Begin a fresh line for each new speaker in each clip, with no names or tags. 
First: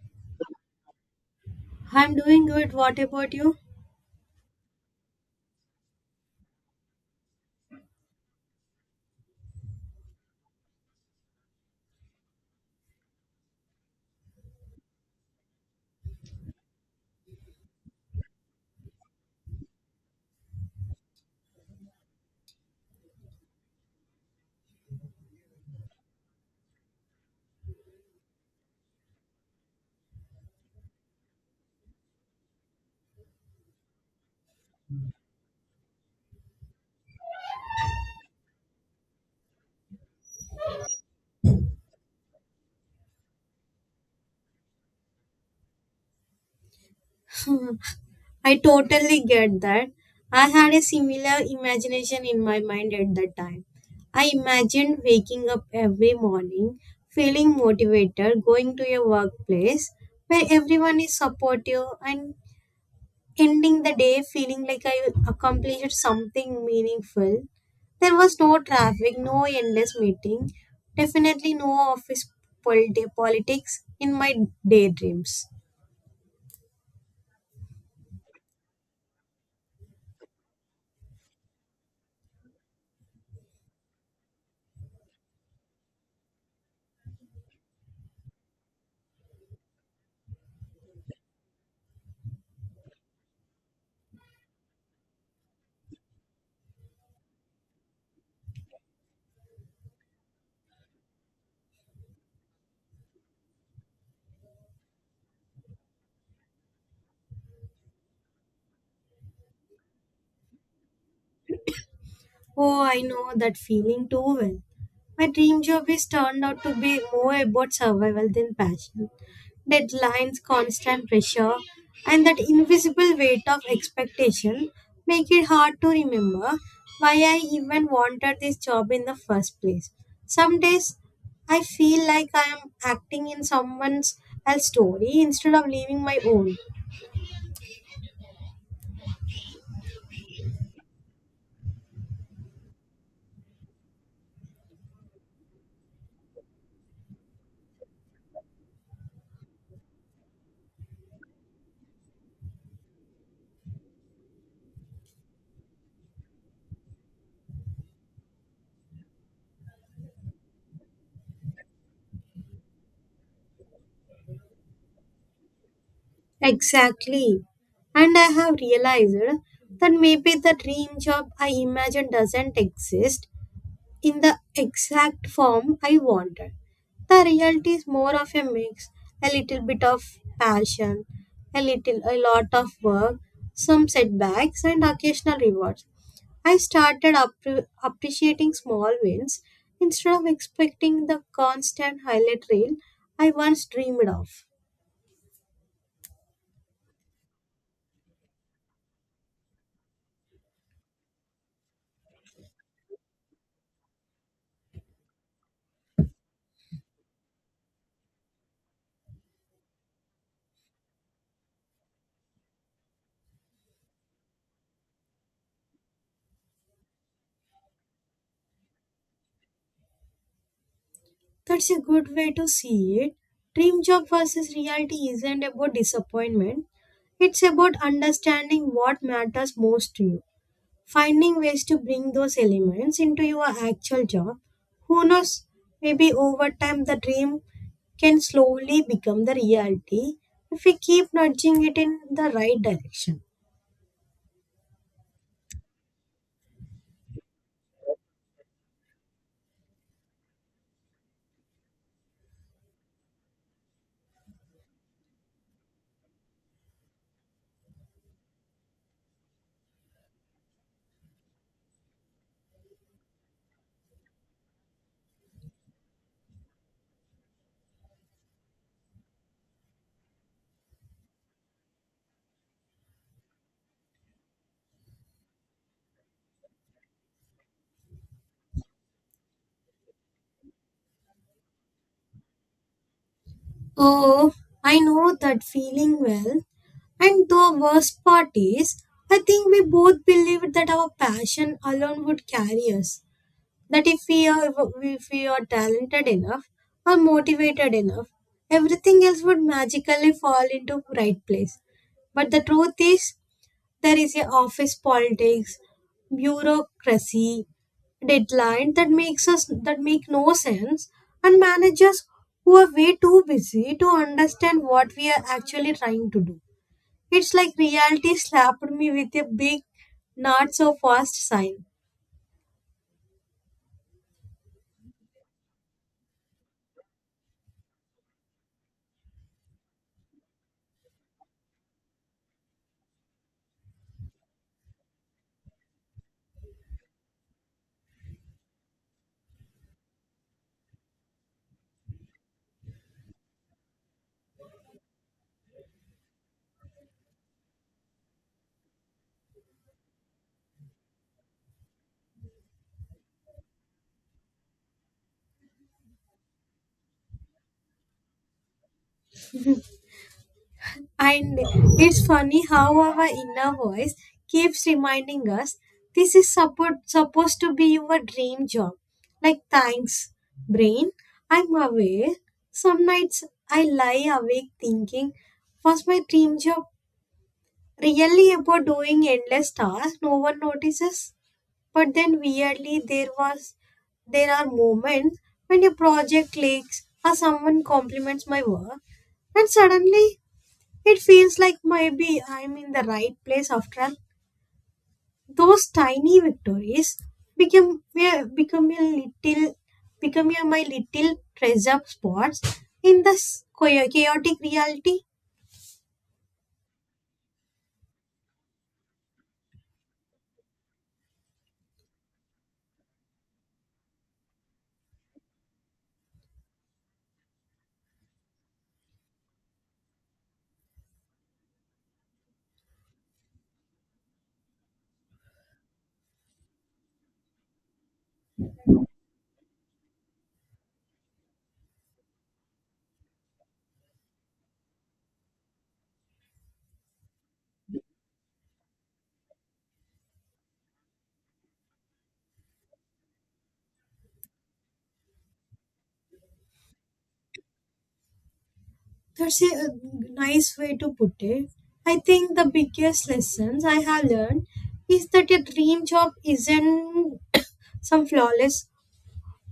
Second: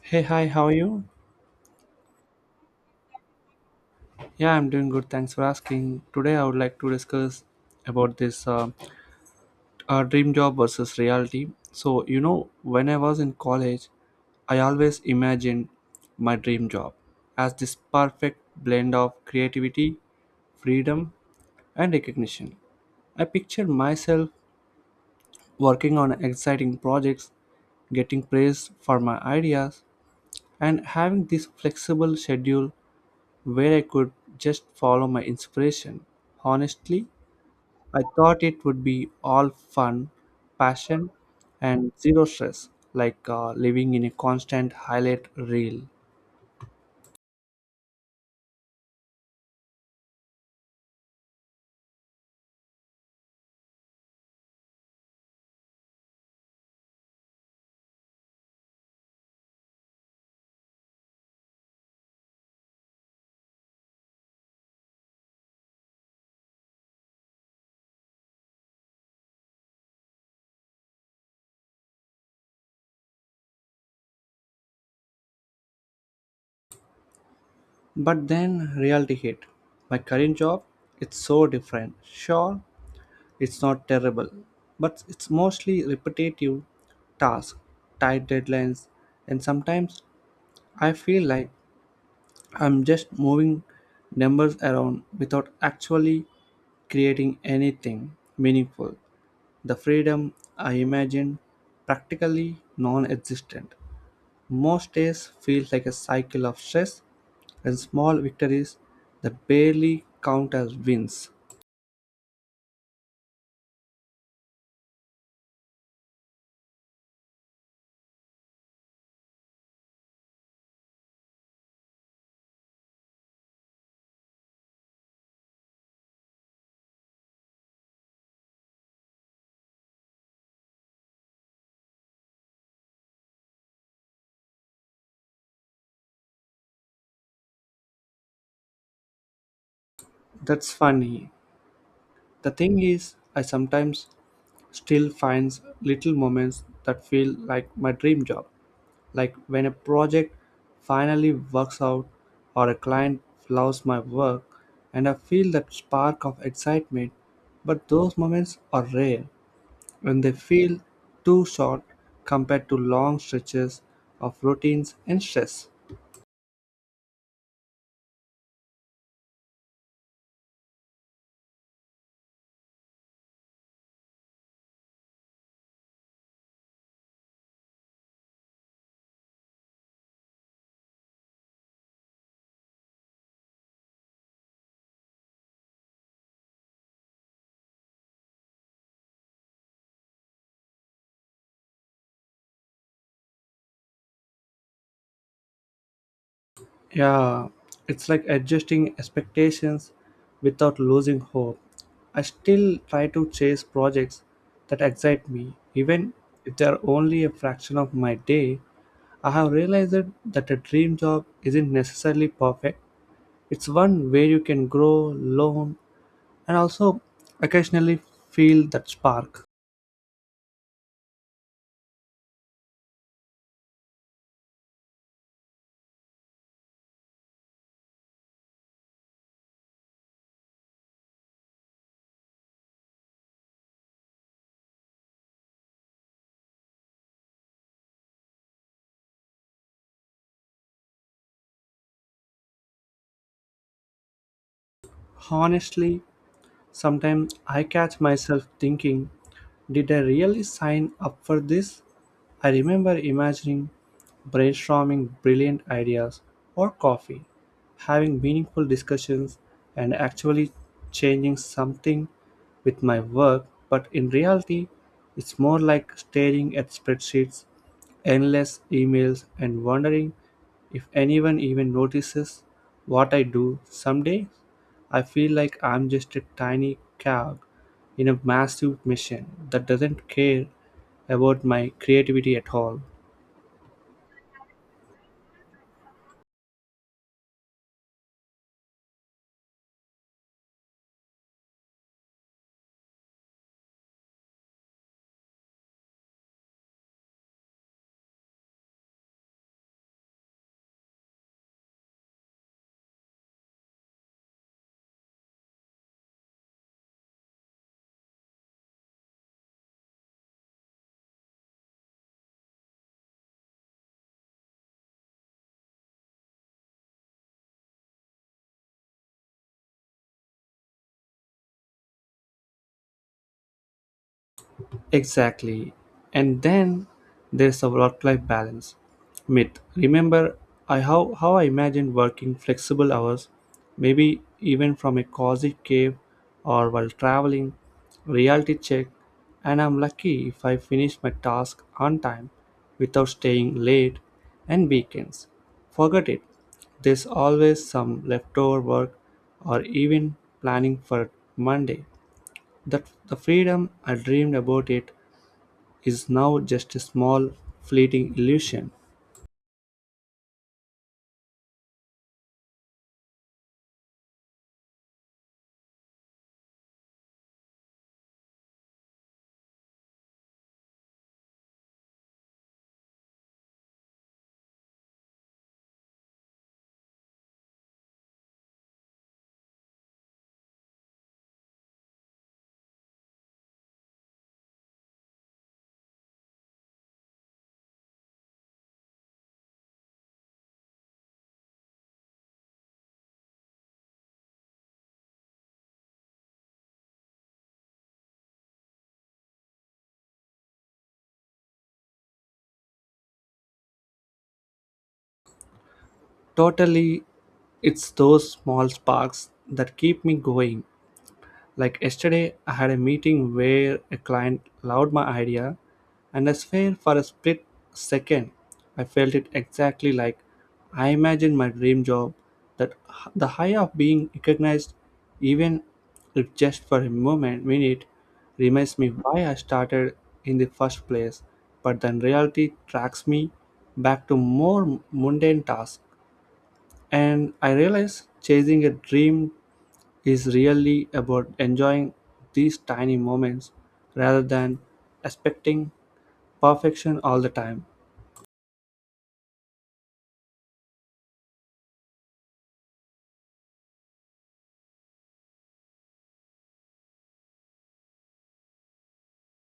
Hey, hi, how are you?
I'm doing good. What about you?
Yeah, I'm doing good. Thanks for asking. Today, I would like to discuss about this dream job versus reality. So, you know, when I was in college, I always imagined my dream job as this perfect blend of creativity, freedom, and recognition. I pictured myself working on exciting projects, getting praised for my ideas, and having this flexible schedule where I could just follow my inspiration. Honestly, I thought it would be all fun, passion, and zero stress, like living in a constant highlight reel.
Mhm. I totally get that. I had a similar imagination in my mind at that time. I imagined waking up every morning, feeling motivated, going to a workplace where everyone is supportive, and ending the day feeling like I accomplished something meaningful. There was no traffic, no endless meeting, definitely no office politics in my daydreams.
But then reality hit. My current job, it's so different. Sure, it's not terrible, but it's mostly repetitive tasks, tight deadlines, and sometimes I feel like I'm just moving numbers around without actually creating anything meaningful. The freedom I imagine practically non existent. Most days feels like a cycle of stress and small victories that barely count as wins.
Oh, I know that feeling too well. My dream job is turned out to be more about survival than passion. Deadlines, constant pressure, and that invisible weight of expectation make it hard to remember why I even wanted this job in the first place. Some days I feel like I am acting in someone else's story instead of living my own.
That's funny. The thing is, I sometimes still finds little moments that feel like my dream job, like when a project finally works out or a client loves my work and I feel that spark of excitement, but those moments are rare and they feel too short compared to long stretches of routines and stress.
Exactly. And I have realized that maybe the dream job I imagine doesn't exist in the exact form I wanted. The reality is more of a mix, a little bit of passion, a lot of work, some setbacks and occasional rewards. I started appreciating small wins instead of expecting the constant highlight reel I once dreamed of.
Yeah, it's like adjusting expectations without losing hope. I still try to chase projects that excite me, even if they are only a fraction of my day. I have realized that a dream job isn't necessarily perfect. It's one where you can grow, learn, and also occasionally feel that spark.
That's a good way to see it. Dream job versus reality isn't about disappointment, it's about understanding what matters most to you, finding ways to bring those elements into your actual job. Who knows, maybe over time the dream can slowly become the reality if we keep nudging it in the right direction.
Honestly, sometimes I catch myself thinking, did I really sign up for this? I remember imagining brainstorming brilliant ideas or coffee, having meaningful discussions, and actually changing something with my work, but in reality, it's more like staring at spreadsheets, endless emails, and wondering if anyone even notices what I do someday. I feel like I'm just a tiny cog in a massive machine that doesn't care about my creativity at all.
Oh, I know that feeling well. And the worst part is, I think we both believed that our passion alone would carry us, that if we are talented enough or motivated enough, everything else would magically fall into right place. But the truth is, there is a office politics, bureaucracy, deadline that makes us that make no sense, and managers who are way too busy to understand what we are actually trying to do. It's like reality slapped me with a big not so fast sign.
Exactly. And then there's a work life balance myth. Remember how I imagined working flexible hours, maybe even from a cozy cave or while traveling, reality check, and I'm lucky if I finish my task on time without staying late and weekends. Forget it. There's always some leftover work or even planning for Monday. That the freedom I dreamed about it is now just a small, fleeting illusion.
And it's funny how our inner voice keeps reminding us this is supposed to be your dream job. Like, thanks, brain, I'm aware. Some nights I lie awake thinking, was my dream job really about doing endless tasks no one notices? But then weirdly, there are moments when a project leaks or someone compliments my work and suddenly it feels like maybe I'm in the right place after all. Those tiny victories become, yeah, become a little become a- my little treasure spots in this chaotic reality.
Totally, it's those small sparks that keep me going. Like yesterday, I had a meeting where a client loved my idea, and I swear for a split second, I felt it exactly like I imagined my dream job, the high of being recognized, even if just for a moment, minute, reminds me why I started in the first place. But then reality tracks me back to more mundane tasks, and I realize chasing a dream is really about enjoying these tiny moments rather than expecting perfection all the time.
That's a nice way to put it. I think the biggest lessons I have learned is that a dream job isn't some flawless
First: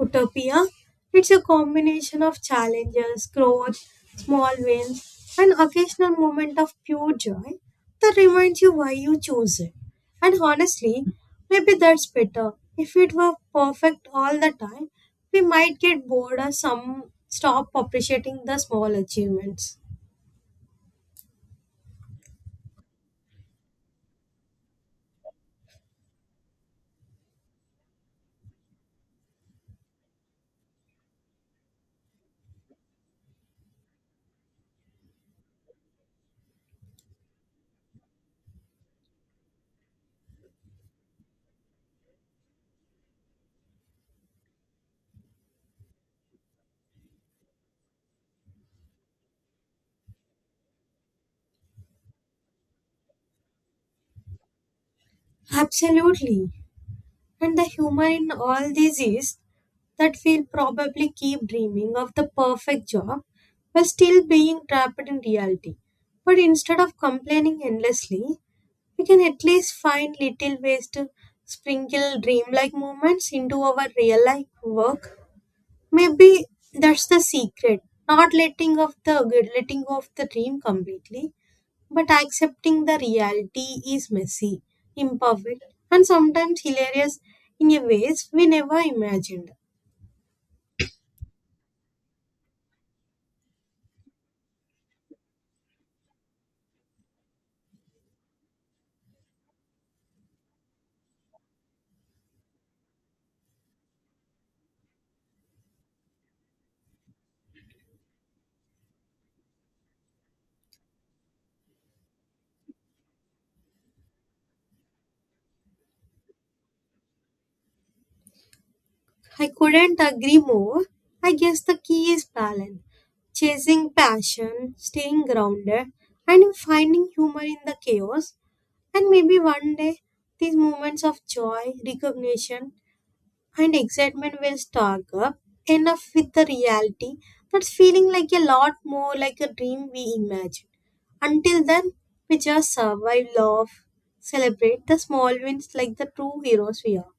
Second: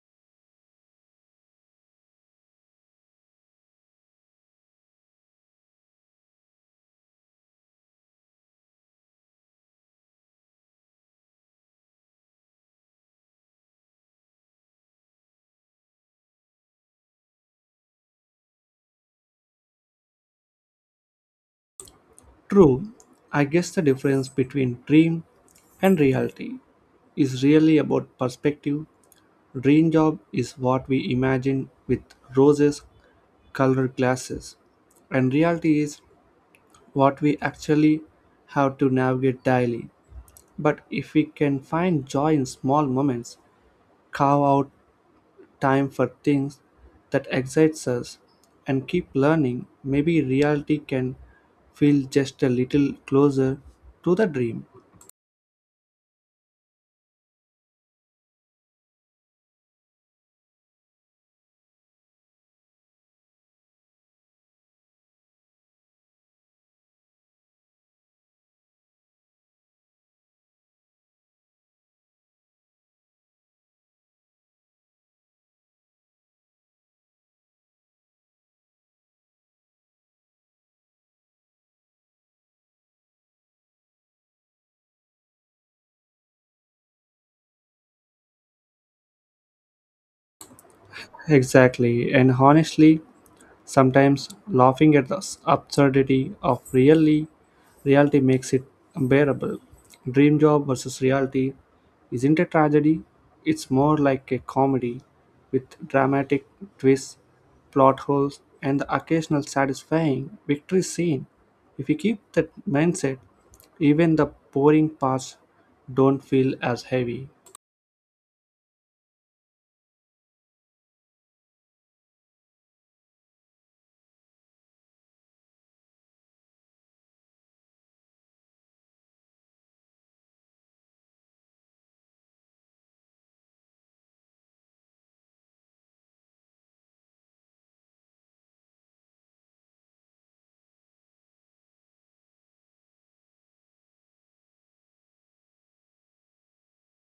utopia. It's a combination of challenges, growth, small wins, and occasional moment of pure joy that reminds you why you chose it. And honestly, maybe that's better. If it were perfect all the time, we might get bored or some stop appreciating the small achievements.
True, I guess the difference between dream and reality is really about perspective. Dream job is what we imagine with roses colored glasses, and reality is what we actually have to navigate daily. But if we can find joy in small moments, carve out time for things that excites us and keep learning, maybe reality can feel just a little closer to the dream.
Absolutely. And the humor in all this is that we'll probably keep dreaming of the perfect job while still being trapped in reality. But instead of complaining endlessly, we can at least find little ways to sprinkle dreamlike moments into our real life work. Maybe that's the secret, not letting go of the dream completely, but accepting the reality is messy, imperfect, and sometimes hilarious in a ways we never imagined.
Exactly, and honestly, sometimes laughing at the absurdity of really reality makes it bearable. Dream job versus reality isn't a tragedy, it's more like a comedy with dramatic twists, plot holes, and the occasional satisfying victory scene. If you keep that mindset, even the boring parts don't feel as heavy.
I couldn't agree more. I guess the key is balance, chasing passion, staying grounded, and finding humor in the chaos. And maybe one day, these moments of joy, recognition, and excitement will stock up enough with the reality that's feeling like a lot more like a dream we imagine. Until then, we just survive, love, celebrate the small wins like the true heroes we are.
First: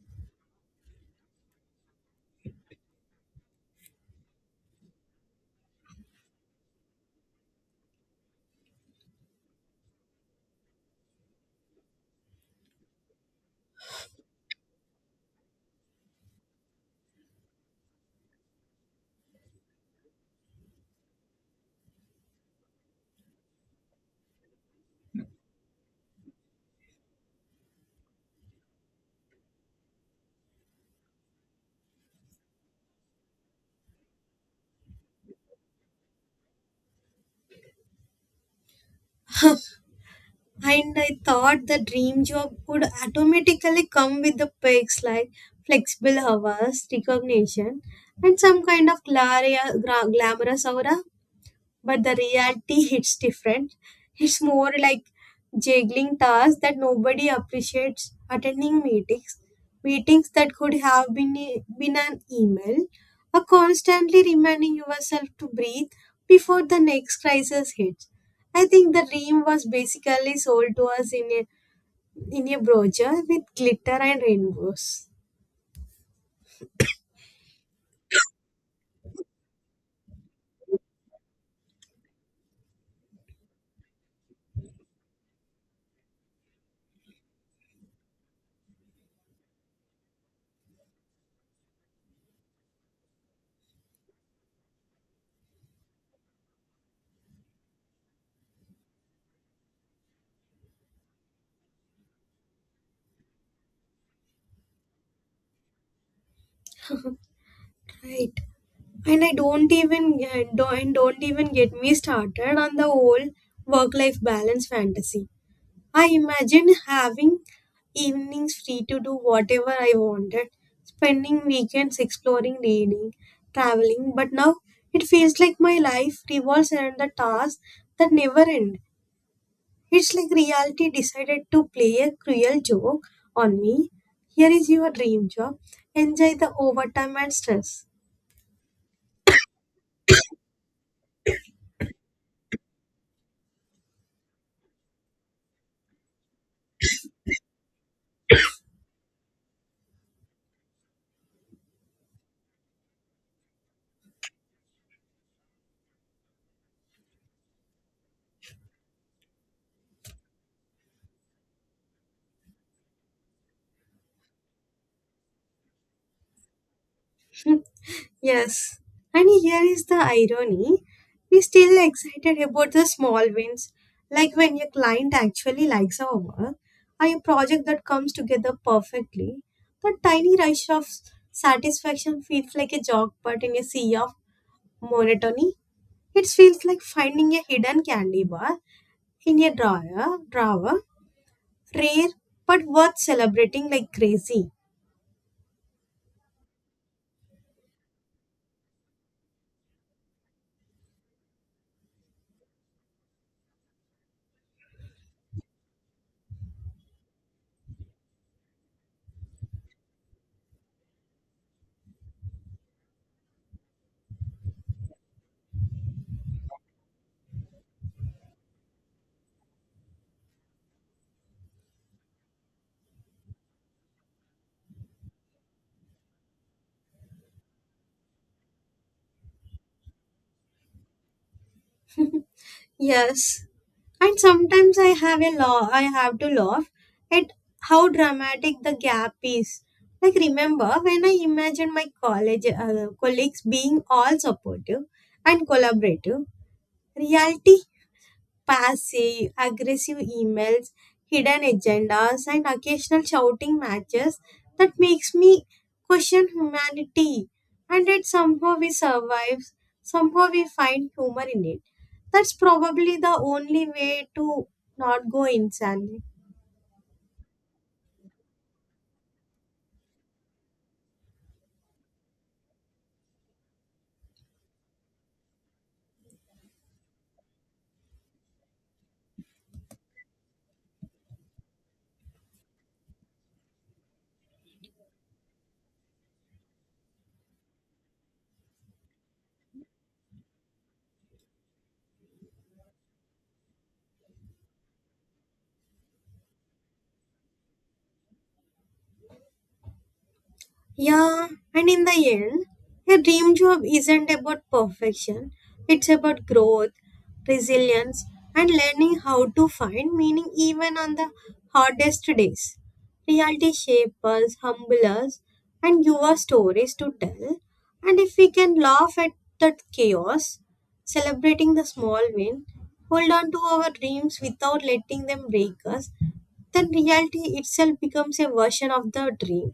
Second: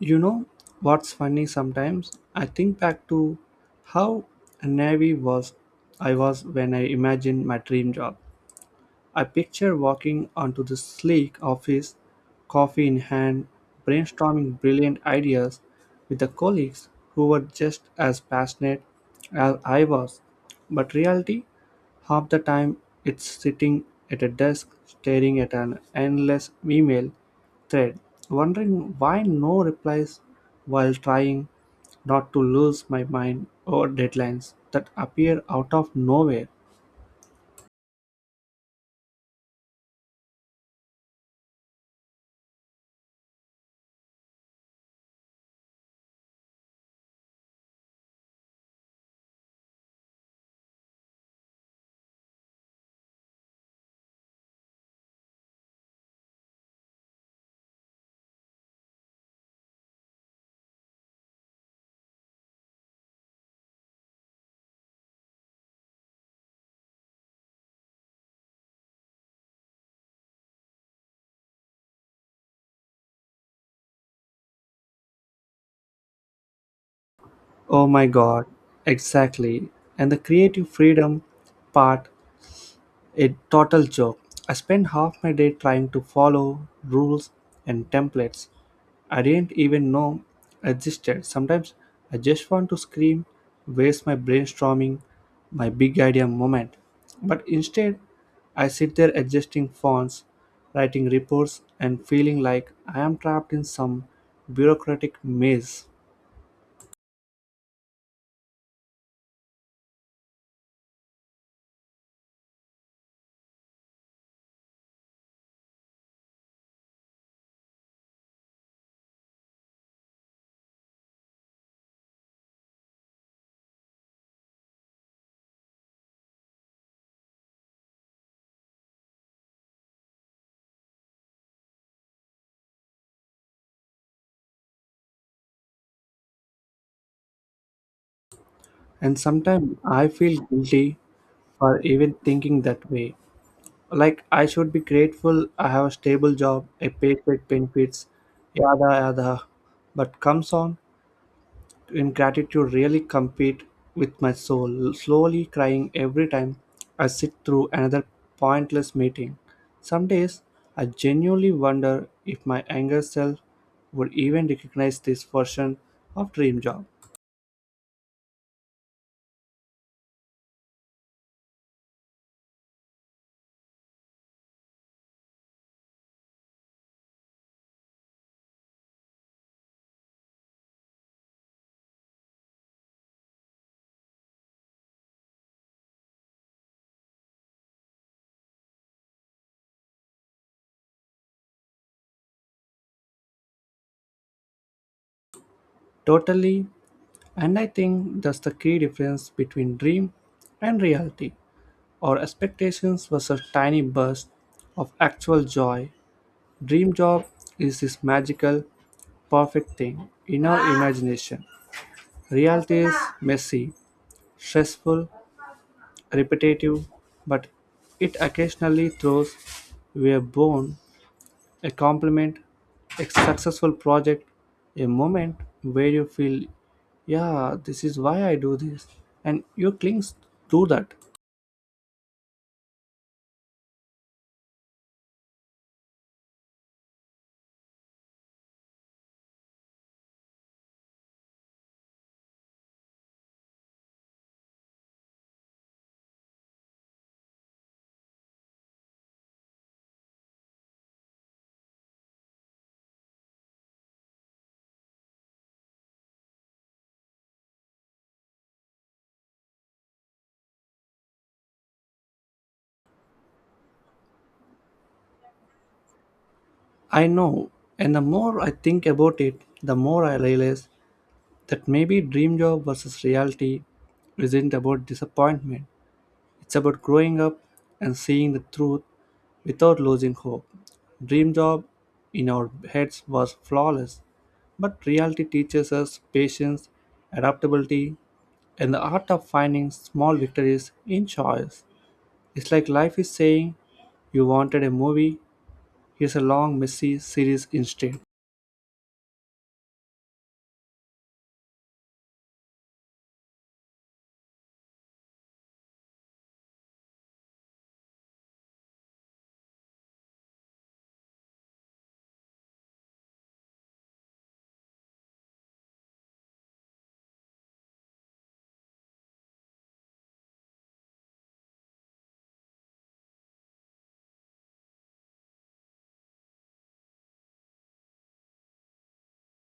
You know what's funny sometimes? I think back to how naive was I was when I imagined my dream job. I picture walking onto the sleek office, coffee in hand, brainstorming brilliant ideas with the colleagues who were just as passionate as I was. But reality, half the time, it's sitting at a desk staring at an endless email thread, wondering why no replies while trying not to lose my mind over deadlines that appear out of nowhere.
And I thought the dream job would automatically come with the perks like flexible hours, recognition, and some kind of glamorous aura. But the reality hits different. It's more like juggling tasks that nobody appreciates, attending meetings that could have been been an email, or constantly reminding yourself to breathe before the next crisis hits. I think the dream was basically sold to us in a brochure with glitter and rainbows.
Oh my god, exactly. And the creative freedom part, a total joke. I spent half my day trying to follow rules and templates. I didn't even know existed. Sometimes I just want to scream, waste my brainstorming, my big idea moment. But instead, I sit there adjusting fonts, writing reports, and feeling like I am trapped in some bureaucratic maze.
Right. And I don't even get me started on the whole work life balance fantasy. I imagine having evenings free to do whatever I wanted, spending weekends exploring, reading, traveling, but now it feels like my life revolves around the tasks that never end. It's like reality decided to play a cruel joke on me. Here is your dream job. Enjoy the overtime and stress.
And sometimes I feel guilty for even thinking that way. Like I should be grateful I have a stable job, a paycheck benefits, yada yada. But comes on ingratitude really compete with my soul, slowly crying every time I sit through another pointless meeting. Some days I genuinely wonder if my younger self would even recognize this version of dream job.
Yes, and here is the irony. We still excited about the small wins, like when your client actually likes our work, or a project that comes together perfectly. That tiny rush of satisfaction feels like a jog, but in a sea of monotony, it feels like finding a hidden candy bar in a drawer, rare but worth celebrating like crazy.
Totally, and I think that's the key difference between dream and reality. Our expectations was a tiny burst of actual joy. Dream job is this magical, perfect thing in our imagination. Reality is messy, stressful, repetitive, but it occasionally throws a bone, a compliment, a successful project, a moment where you feel, yeah, this is why I do this, and you cling to that.
Yes. And sometimes I have to laugh at how dramatic the gap is. Like remember when I imagined my college colleagues being all supportive and collaborative, reality, passive aggressive emails, hidden agendas, and occasional shouting matches that makes me question humanity. And yet somehow we survive, somehow we find humor in it. That's probably the only way to not go insane.
I know, and the more I think about it, the more I realize that maybe dream job versus reality isn't about disappointment. It's about growing up and seeing the truth without losing hope. Dream job in our heads was flawless, but reality teaches us patience, adaptability, and the art of finding small victories in choice. It's like life is saying, you wanted a movie, here's a long, messy series instead.
Yeah, and in the end, a dream job isn't about perfection, it's about growth, resilience, and learning how to find meaning even on the hardest days. Reality shapes us, humble us, and give us stories to tell. And if we can laugh at that chaos, celebrating the small win, hold on to our dreams without letting them break us, then reality itself becomes a version of the dream,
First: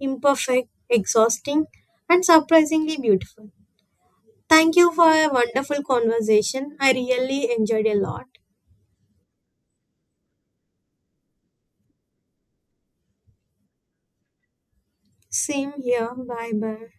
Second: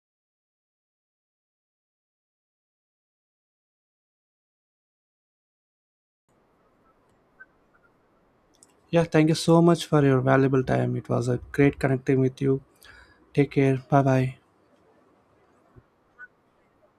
imperfect, exhausting, and surprisingly beautiful. Thank you for a wonderful conversation. I really enjoyed a lot.
Yeah, thank you so much for your valuable time. It was a great connecting with you. Take care. Bye bye.
Same here. Bye bye.